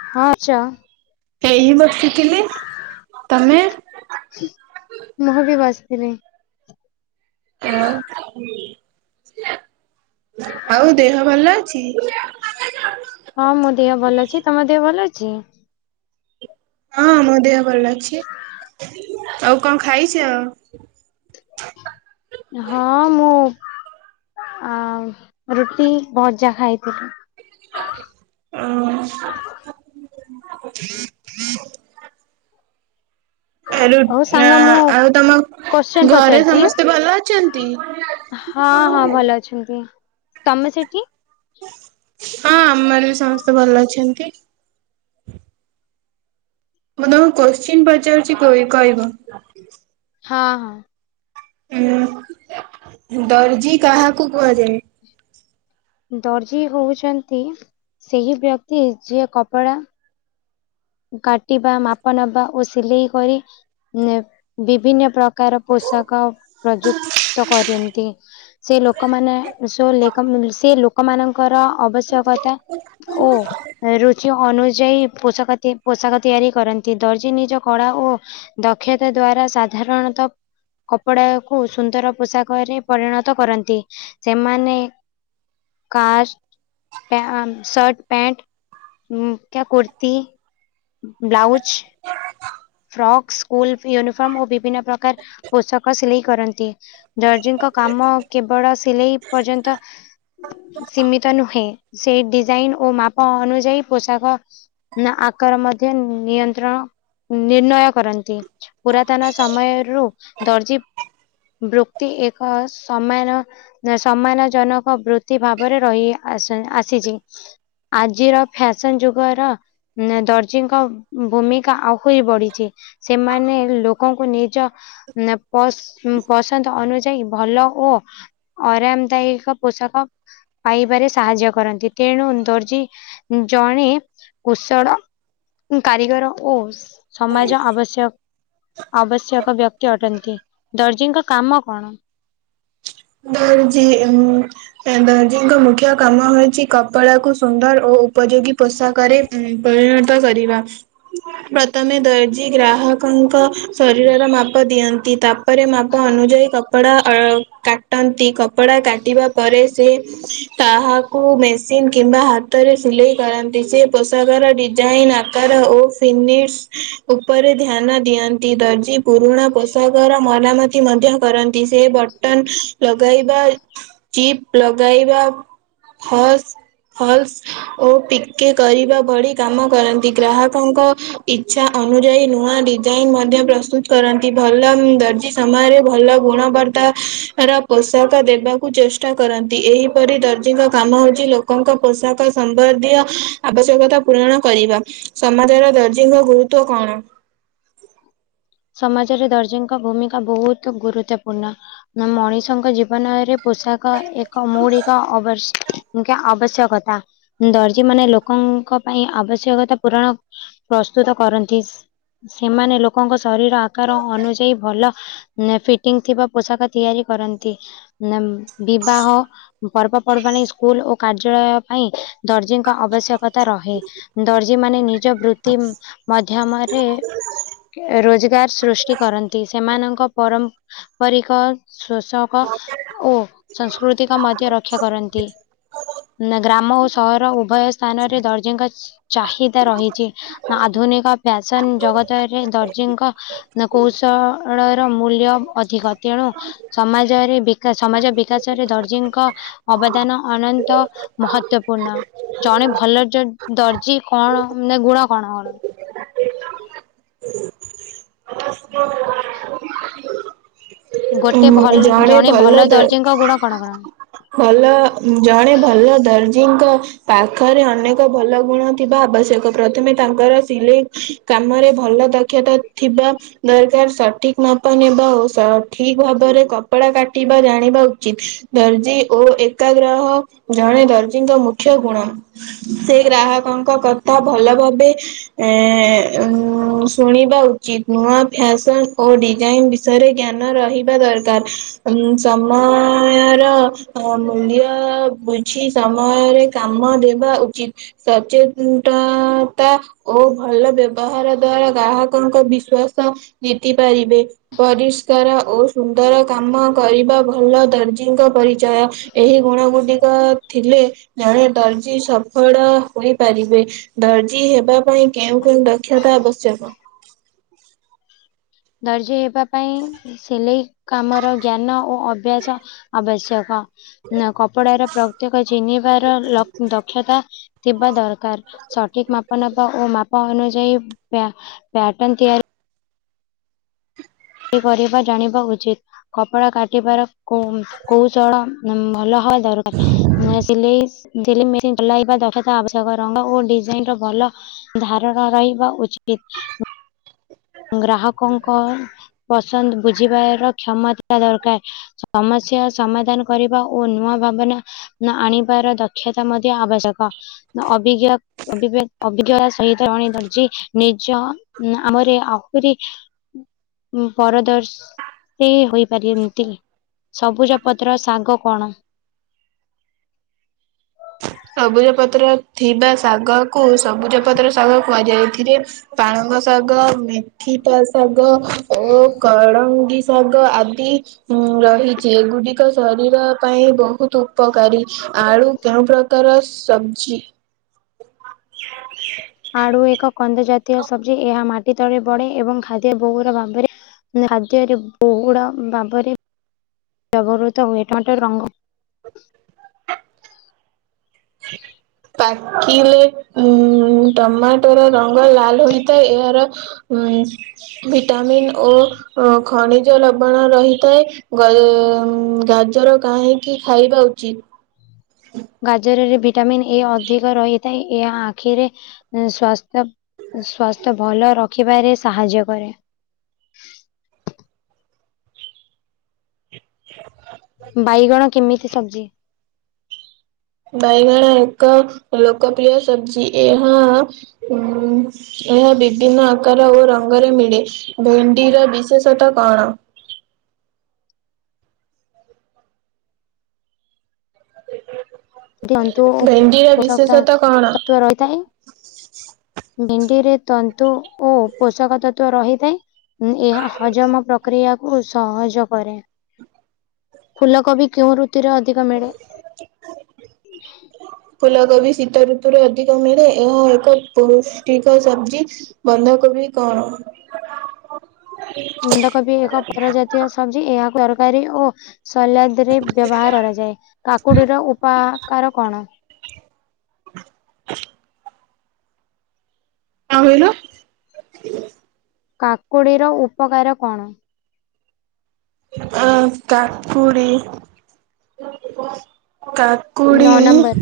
ହଁ, ଆଚ୍ଛା। ହେଇ ବସିଥିଲି। ତମେ? ମୁଁ ବି ବସିଥିନି। ଆଉ, ଆଉ ଦେହ ଭଲ ଅଛି? ହଁ, ମୋ ଦେହ ଭଲ ଅଛି। ତମ ଦେହ ଭଲ ଅଛି? ହଁ, ମୋ ଦେହ ଭଲ ଅଛି। ଆଉ କଣ ଖାଇଛ? ହଁ ମୁଁ, ଅ ରୁଟି, ଭଜା ଖାଇଥିଲି। ଓ ଆ ହଉ ରୁଟ ସାଙ୍ଗ ମୁଁ ଆଉ ତମ କୋଶ୍ଚେନ୍ ଘରେ ପଚାରୁଛି ସମସ୍ତେ ଭଲ ଅଛନ୍ତି? ହଁ ହଁ ଣ ଭଲ ଅଛନ୍ତି। ତମେ ସେଠି? ହଁ, ଆମ ଆଡେ ବି ସମସ୍ତେ ଭଲ ଅଛନ୍ତି। ମୁଁ ତମକୁ କୋଶ୍ଚିନ୍ ପଚାରୁଛି କହି-କହିବ? ହଁ, ହଁ। ଉମ୍ ଦର୍ଜି କାହାକୁ କୁହାଯାଏ? ଦର୍ଜି ହଉଛନ୍ତି ସେହି ବ୍ୟକ୍ତି, ଯିଏ କପଡ଼ା କାଟିବା, ମାପ ନବା ଓ ସିଲେଇ କରି ଉମ୍ ଏ ବିଭିନ୍ନ ପ୍ରକାର ପୋଷାକ ପ୍ରଯୁକ୍ତ କରନ୍ତି। ସେ ଲୋକମାନେ ଏ ସବୁ ଲେକ ସେ ଲୋକ ଲୋକମାନଙ୍କର ଆବଶ୍ୟକତା ଓ ରୁଚି ଅନୁଯାୟୀ ପୋଷକ ତି ପୋଷାକ ତିଆରି କରନ୍ତି। ଦର୍ଜ ନିଜ କଳା ଓ ଦକ୍ଷତା ଦ୍ଵାରା ସାଧାରଣତଃ କପଡାକୁ ସୁନ୍ଦର ପୋଷାକରେ ପରିଣତ କରନ୍ତି। ସେମାନେ କାସ୍ ପ୍ୟାଣ୍ଟ, ସାର୍ଟ, ପ୍ୟାଣ୍ଟ, ଉମ୍ କୁର୍ତି ବ୍ଲାଉଜ୍ ସିଆଡ଼େ ଯାଆ। ଫ୍ରକ୍, ସ୍କୁଲ୍ ଫି ୟୁନିଫର୍ମ ଓ ବିଭିନ୍ନ ପ୍ରକାର ପୋଷକ ସିଲେଇ କରନ୍ତି। ଦର୍ଜିଙ୍କ କାମ କେବଳ ସିଲେଇ ପର୍ଯ୍ୟନ୍ତ ସୀମିତ ନୁହେଁ ସେଇ ଡିଜାଇନ୍ ଓ ମାପ ଅନୁଯାୟୀ ପୋଷାକ ନା ଆକାର ମଧ୍ୟ ନିୟନ୍ତ୍ରଣ ନିର୍ଣ୍ଣୟ କରନ୍ତି ପୁରାତନ ସମୟରୁ ଦର୍ଜି ବୃକ୍ତି ଏକ ସମାନ ଯେ ସମ୍ମାନ ଜନକ ବୃତ୍ତି ଭାବରେ ରହି ଆସେ ଆସିଛି। ଆଜିର ଫ୍ୟାସନ୍ ଯୁଗର ଦର୍ଜିଙ୍କ ଭୂମିକା ଆଉ ହୋଇ ବଢ଼ିଛି ସେମାନେ ଲୋକଙ୍କୁ ନିଜ ନ ପସ୍ ପସନ୍ଦ ଅନୁଯାୟୀ ଭଲ ଓ ଅରାମଦାୟିକ ପୋଷାକ ପାଇବାରେ ସାହାଯ୍ୟ କରନ୍ତି ତେଣୁ ଦର୍ଜି ଜଣେ କୁଶଳ କାରିଗର ଓ ସମାଜ ଆବଶ୍ୟ ଆବଶ୍ୟକ ବ୍ୟକ୍ତି ଅଟନ୍ତି, ଦର୍ଜଙ୍କ କାମ କଣ? ଦର୍ଜୀ, ଉଁ ଏ ଦର୍ଜିଙ୍କ ମୁଖ୍ୟ କାମ ହେଉଛି କପଡ଼ାକୁ ସୁନ୍ଦର ଓ ଉପଯୋଗୀ ପୋଷାକରେ ଉଁ ପରିଣତ କରିବା। ପ୍ରଥମେ ଦର୍ଜି ଗ୍ରାହକଙ୍କ ଶରୀରର ମାପ ଦିଅନ୍ତି ତା ପରେ ମାପ ଅନୁଯାୟୀ କପଡା ଅ କା ଟନ୍ତି କପଡ଼ା କାଟିବା ପରେ ସେ ତାହାକୁ ମେସିନ୍ କିମ୍ବା ହାତରେ ସିଲେଇ କରନ୍ତି ସେ ପୋଷାକର ଡିଜାଇନ୍ ଆ କାର ଓ ସିନିଡ୍ସ୍ ଉପରେ ଧ୍ୟାନ ଦିଅନ୍ତି ଦର୍ଜି ପୁରୁଣା ପୋଷାକର ମରାମତି ମଧ୍ୟ କରନ୍ତି ସେ ବଟନ ଲଗାଇବା ଜିପ ଲଗାଇବା ଫଲ୍ସ ଫଲ୍ସ ଓ ପିକେ କରିବା ଭଳି କାମ କରନ୍ତି ଗ୍ରାହକଙ୍କ ଇଚ୍ଛା ଅନୁଯାୟୀ ନୂଆ ଡିଜାଇନ୍ ମଧ୍ୟ ପ୍ରସ୍ତୁତ କରନ୍ତି ଭଲ ଦର୍ଜି ସମୟରେ ଭଲ ଗୁଣବର୍ତ୍ତା ର ପୋଷାକ ଦେବାକୁ ଚେଷ୍ଟା କରନ୍ତି। ଏହିପରି ଦର୍ଜଙ୍କ କାମ ହଉଚି ଲୋକଙ୍କ ପୋଷାକ ସମ୍ବନ୍ଧୀୟ ଆବଶ୍ୟକତା ପୂରଣ କରିବା। ସମାଜରେ ଦରଜୀଙ୍କ ଗୁରୁତ୍ଵ କଣ? ସମାଜରେ ଦର୍ଜୀଙ୍କ ଭୂମିକା ବହୁତ ଗୁରୁତ୍ୱପୂର୍ଣ୍ଣ। ନାଁ ମଣିଷଙ୍କ ଜୀବନରେ ପୋଷାକ ଏକ ମୌଳିକ ଅବଶ୍ ଆବଶ୍ୟକତା। ଦର୍ଜୀମାନେ ଲୋକଙ୍କ ପାଇଁ ଆବଶ୍ୟକତା ପୂରଣ ପ୍ରସ୍ତୁତ କରନ୍ତି। ସେମାନେ ଲୋକଙ୍କ ସ୍ ଶରୀର ଆକାର ଅନୁଯାୟୀ ଭଲ ନେ ଫିଟିଂ ଥିବା ପୋଷାକ ତିଆରି କରନ୍ତି। ନା ବିବାହ ପର୍ବପର୍ବାଣୀ ସ୍କୁଲ୍ ଓ କାର୍ଯ୍ୟାଳୟ ପାଇଁ ଦର୍ଜୀଙ୍କ ଆବଶ୍ୟକତା ରହେ। ଦର୍ଜୀମାନେ ନିଜ ବୃତ୍ତି ମାଧ୍ୟମରେ ରୋଜଗାର ସୃଷ୍ଟି କରନ୍ତି ସେମାନଙ୍କ ପରମ୍ପରିକ ଶୋଷକ ଓ ସଂସ୍କୃତିକ ମଧ୍ୟ ରକ୍ଷା କରନ୍ତି। ନା ଗ୍ରାମ ଓ ସହର ଉଭୟ ସ୍ଥାନରେ ଦର୍ଜୀଙ୍କ ଚାହିଦା ରହିଚି ଆଧୁନିକ ଫ୍ୟାସନ୍ ଜଗତରେ ଦର୍ ଜୀଙ୍କ ନା କୌଶଳର ମୂଲ୍ୟ ଅଧିକ ତେଣୁ ସମାଜରେ ବିକା ସମାଜ ବିକାଶରେ ଦର୍ଜୀଙ୍କ ଅବଦାନ ଅନନ୍ତ ମହତ୍ଵପୂର୍ଣ୍ଣ। ଜଣେ ଭଲ ଜ ଦର୍ଜି କଣ ମାନେ ଗୁଣ କଣ କଣ? ଗୋଟେ ଭଲ୍ ଜଣେ ଭଲ ଦର୍ଜିଙ୍କ ଗୁଣ କଣ କଣ? ଭଲ ଜଣେ ଭଲ ଦର୍ଜିଙ୍କ ପାଖରେ ଅନେକ ଭଲ ଗୁଣ ଥିବା ଆବଶ୍ୟକ ପ୍ରଥମେ ତାଙ୍କର ସିଲେଇ। କାମରେ ଭଲ ଦକ୍ଷତା ଥିବା ଦରକାର ସଠିକ ମାପ ନେବା ଓ ସଠିକ ଭାବରେ କପଡା କାଟିବା ଜାଣିବା ଉଚିତ। ଦର୍ଜି ଓ ଏକାଗ୍ରହ ଜଣେ ଦର୍ଜୀଙ୍କ ମୁଖ୍ୟ ଗୁଣ। ସେ ଗ୍ରାହକଙ୍କ କଥା ଭଲ ଭାବେ ଏ ଉ ଶୁଣିବା ଉଚିତ ନୂଆ ଫ୍ୟାସନ ଓ ଡିଜାଇନ ବି ଷରେ ଜ୍ଞାନ ରହିବା ଦରକାର ଉ ସମୟର ହଁ ମୂଲ୍ୟ ବୁଝି ସମୟରେ କାମ ଦେବା ଉଚିତ। ସଚେନନତା। ଓ ଭଲ ବ୍ୟବହାର ଦ୍ଵାରା ଗ୍ରାହକଙ୍କ ବିଶ୍ଵାସ ଜିତି ପାରିବେ। ପରିଷ୍କାର ଓ ସୁନ୍ଦର କାମ କରିବା ଭଲ ଦର୍ଜିଙ୍କ ପରିଚୟ। ଏହି ଗୁଣ ଗୁଡିକ ଥିଲେ ଜଣେ ଦର୍ଜି ସଫଳ ହୋଇପାରିବେ। ଦର୍ଜି ହେବା ପାଇଁ କେଉଁ କେଉଁ ଦକ୍ଷତା ଆବଶ୍ୟକ? ଦର୍ଜୀ ହେବା ପାଇଁ ସିଲେଇ କାମର ଜ୍ଞାନ ଓ ଅଭ୍ୟାସ ଆବଶ୍ୟକ। କପଡାର ପ୍ରତ୍ୟେକ ଚିହ୍ନିବାର ଲ ଦକ୍ଷତା। ଥିବା ଦରକାର ସଠିକ ମାପ ନବା ଓ ମାପ ଅନୁଯାୟୀ ପଟଣ ତିଆରି। କରିବା ଜାଣିବା ଉଚିତ କପଡ଼ା କାଟିବାର କୋଉଚଳ ଭଲ। ହ ଦରକାର ନୂଆ ସିଲେଇ ମେସିନ୍ଲାଇବା ଦକ୍ଷତା ଆବଶ୍ୟକ ରଙ୍ଗ ଓ ଡିଜାଇନ ର ଭଲ। ଧାରଣା ରହିବା ଉଚିତ। ଗ୍ରାହକଙ୍କ ପସନ୍ଦ ବୁଝିବାର କ୍ଷମତା ଦରକାର। ସମସ୍ୟା ସମାଧାନ କରିବା ଓ ନୂଆ ଭାବନା ଆଣିବାର ଦକ୍ଷତା ମଧ୍ୟ ଆବଶ୍ୟକ ଅଭିଜ୍ଞ ଅଭିଜ୍ଞତା ସହିତ ଜଣେ ଧର୍ଜି ନିଜ ଆମରେ। ପପରି ପରଦର୍ଶ। ସେ ହୋଇପାରନ୍ତି ସବୁଜପତ୍ର ଶାଗ କଣ? ସବୁଜ ପତ୍ର ଥିବା ଶାଗ କୁ ସବୁଜ ପତ୍ର ଶାଗ କୁହାଯାଏ ଏଥରେ ପାଳଙ୍ଗ ଶାଗ ମେଥିପ ଶାଗ ଓ କଳଙ୍ଗୀ ଶାଗ ଆଦି ରହିଛି ଏଗୁଡିକ ଶରୀର ପାଇଁ ବହୁତ ଉପକାରୀ। ଆଳୁ କେଉଁ ପ୍ରକାର ସବଜି? ଆଳୁ ଏକ କନ୍ଦ ଜାତୀୟ ସବଜି ଏହା ମାଟି ତଳେ ବଢେ ଏବଂ ଖାଦ୍ୟ ବୋଉର ଭାବରେ ଖାଦ୍ୟରେ ବୋହୁ ର ଭାବରେ ବ୍ୟବହୃତ ହୁଏ ଟମାଟାରୁ ରଙ୍ଗ। ଠିକ। ପାକିଲେ ଉ ଟମାଟୋର ରଙ୍ଗ ଲାଲ ହୋଇଥାଏ ଏହାର। ଉଁ ଭିଟାମିିନ ଓ ଖଣିଜ ଲବାଣ ରହିଥାଏ। ଗଲ ଗାଜର କାହିଁକି ଖାଇବା ଉଚିତ? ଗାଜରରେ ଭିଟାମିନ ଏ ଅଧିକ ରହିଥାଏ ଏହା ଆଖିରେ ସ୍ୱାସ୍ଥ୍ୟ ସ୍ଵାସ୍ଥ୍ୟ ଭଲ ରଖିବାରେ ସାହାଯ୍ୟ କରେ। ହ ବାଇଗଣ କେମିତି ସବଜି? ବାଇଗଣ ଏକ ଲୋକପ୍ରିୟ ସବଜି ଏହା ଉ ଏହା ବିଭିନ୍ନ ଆକାର ଓ ରଙ୍ଗରେ ମିଳେ। ଭେଣ୍ଡିର ବିଶେଷତା କଣ? ହ କ୍ଳାନ୍ତ ଓ ପୋଷାକତା କଣ? ତତ୍ତ୍ୱ ରହିଥାଏ। ଭେଣ୍ଡି ରେ ତନ୍ତୁ ଓ ପୋଷାକ ତତ୍ଵ ରହିଥାଏ। ଏହା ହଜମ ପ୍ରକ୍ରିୟା ସହଜ କରେ ଫୁଲକୋବି କେଉଁ ଋତୁରେ ଅଧିକ ମିଳେ? ହୁଁ ଫୁଲକୋବି ଶୀତ ଋତୁରେ ଅଧିକ ମିଳେ ଏହା ଏକ ପୌଷ୍ଟିକ ସବଜି। ବନ୍ଧା କୋବି କ ବନ୍ଧକୋବି ଏକ ପର ଜାତୀୟ ସବଜି ଏହାକୁ ତରକାରୀ ଓ ସଲାଦ ରେ ବ୍ୟବହାର କରାଯାଏ କାକୁଡିର ଉପକାର କଣ? [inaudible] [unintelligible] କାକୁଡ଼ିର ଉପକାର କ ଣ? ଆ କକୁଡି କା କୁଡ଼ି ନଅ ନମ୍ବର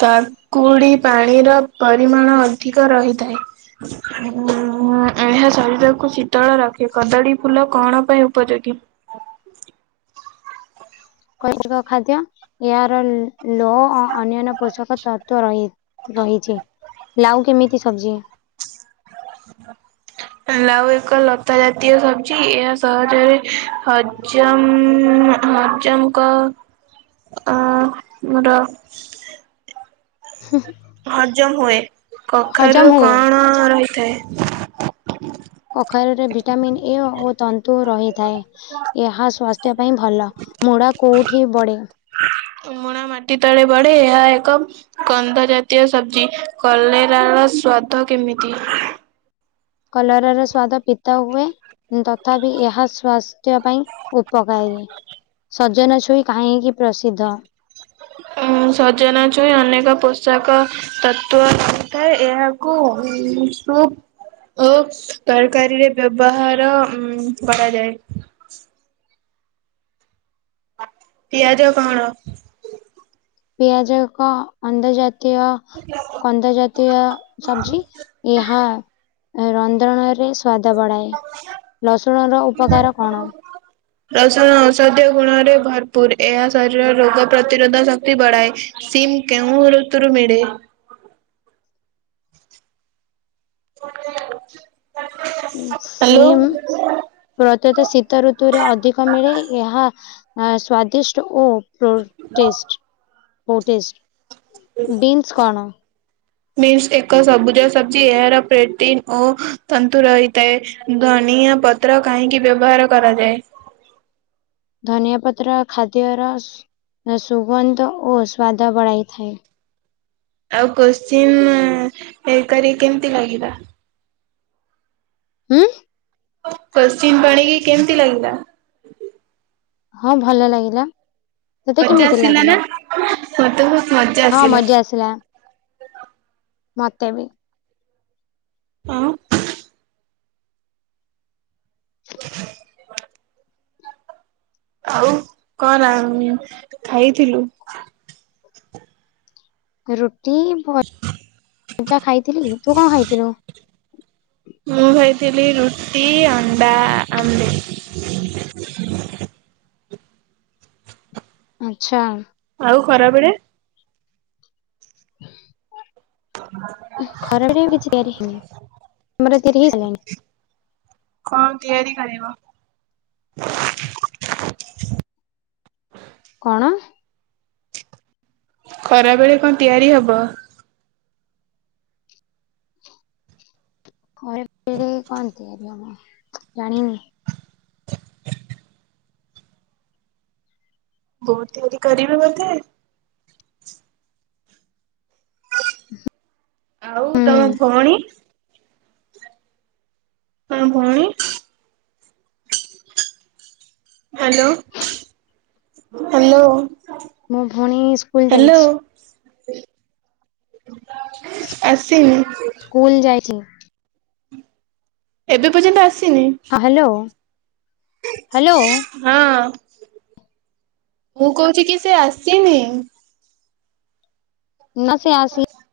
ତାକୁଡ଼ି ପାଣିର ପରିମାଣ ଅଧିକ ରହିଥାଏ। ଏହା ଶରୀରକୁ ଶୀତଳ ରଖେ। କଦଳୀ ଫୁଲ କଣ ପାଇଁ ଉପଯୋଗୀ? କୈଚକ ଖାଦ୍ୟ ଏହାର ଲୋହ ଓ ଅନ୍ୟାନ୍ୟ ପୋଷକ ତତ୍ଵ ରହି। ରହିଛି ଲାଉ କେମିତି ସବଜି? ଲାଉ ଏକ ଲତା ଜାତୀୟ ସବଜି ଏହା ସହଜରେ ହ ହଜମ ହଜମକ ଅ ମୋର ହୁ। ହଜମ ହୁଏ କଖାରୁ ହୁଏ କଣ ରହିଥାଏ? କଖାରୁରେ ଭିଟାମିନ୍ ଏ ଓ ତନ୍ତୁ ରହିଥାଏ। ଏହା ସ୍ୱାସ୍ଥ୍ୟ ପାଇଁ ଭଲ ମୁଢା କୋଉଠି ବଢେ। ମୁୁଣା ମାଟି ତଳେ ବଢେ ଏହା ଏକ କନ୍ଧ ଜାତୀୟ ସବଜି କଲେରାର ସ୍ଵାଦ କେମିତି? କଲରାର ସ୍ଵାଦ ପିତା ହୁଏ। ତଥାପି ଏହା ସ୍ୱାସ୍ଥ୍ୟ ପାଇଁ ଉପକାରୀ। ସଜନା ଛୁଇ କାହିଁକି ପ୍ରସିଦ୍ଧ? ଉ ସଜନା ଛୁଇଁ ଅନେକ ପୋଷାକ ତତ୍ଵ ରହିଥାଏ ଏହାକୁ ସୁପ ଓ ତରକାରୀରେ ବ୍ୟବହାର ଉ କରାଯାଏ। ପିଆଜ କଣ? ପିଆଜ କ ଅନ୍ଦଜାତୀୟ ଅନ୍ଦଜାତୀୟ ସବଜି ଏହା ରନ୍ଧଣରେ ସ୍ୱାଦ ବଢ଼ାଏ ରସୁଣ ର ଉପକାର କଣ? ର ଔଷଧୀୟ ଗୁଣରେ ଭରପୁର ଏହା ଶରୀର ରୋଗ ପ୍ରତିରୋଧ ଶକ୍ତି ବଢାଏ। ସିମ୍ କେଉ ଋତୁରେ ମିିଳେ? [unintelligible] ହ୍ୟାଲୋ। ସିମ୍ ପ୍ରତ୍ୟତଃ ଶୀତ ଋତୁରେ ଅଧିକ ମିଳେ ଏହା ସ୍ଵାଦିଷ୍ଟ ଓ ପ୍ରୋଟିଷ୍ଟ ପୋଟିଷ ବିନ୍ସ କଣ? ମିନ୍ସ ଏକ ସବୁଜ ସବଜି ଏହାର ପ୍ରୋଟିନ ଓ ତନ୍ତୁ ରହିଥାଏ। ଧନିଆ ପତ୍ର କାହିଁକି ବ୍ୟବହାର କରାଯାଏ? ଧନିଆ ପତ୍ର ଖାଦ୍ୟର ସୁଗନ୍ଧ ଓ ସ୍ଵାଦ ବଢାଇଥାଏ। ଆଉ କୋଶ୍ଚିିନ ହେଇ କରି କେମିତି ଲାଗିଲା? ହୁଁ କୋଶ୍ଚିନ୍ କରିକି କେମିତି ଲାଗିଲା? ହଁ ଭଲ ଲାଗିଲା। ତତେ ମଜା କେମିତି ଆସିଲା ଲାଗିଲା ନା? ମତେ ବହୁତ ମଜା ହଁ ଆସିଲା। ମଜା ଆସ ଲା ମତେ ବି [unintelligible] [inaudible] ଆଉ କଣ ଖାଇଥିଲୁ? ରୁଟି ଭ ଭଜା ଖାଇଥିଲି। ତୁ କଣ ଖାଇଥିଲୁ? ମୁଁ ଖାଇଥିଲି ରୁଟି ଅଣ୍ଡା ଆମ୍ଲେଟ। ଆଚ୍ଛା। ଆଉ ଖରାବେଳେ? ଖରାବେଳେ କିଛି ତିଆରି ହେଇନି ତମର ତିଆରି ହେଇସାରିଲାଣି? କଣ ତିଆରି କରିବ? କଣ? ଖରା ବେଳେ କଣ ତିଆରି ହବ? ହରେ [unintelligible] କଣ ତିଆରି ହବ ଜାଣିନି। ବୋଉ ତିଆରି କରିବେ ବୋଧେ? ହୁଁ। ଆଉ ତମ ଭଉଣୀ? ତମ ଭଉଣୀ? Hello hello. ମୁଁ ଭଉଣୀ ସ୍କୁଲ ହ୍ୟାଲୋ ଯାଇଛି। ଆସିନି? ସ୍କୁଲ ଯାଇଛି। ଏବେ ପର୍ଯ୍ୟନ୍ତ ଆସିନି? ହଁ ହ୍ୟାଲୋ ହ୍ୟାଲୋ। ହଁ ମୁଁ କହୁଛି କି ସେ ଆସିନି? ନ ସେ ଆସି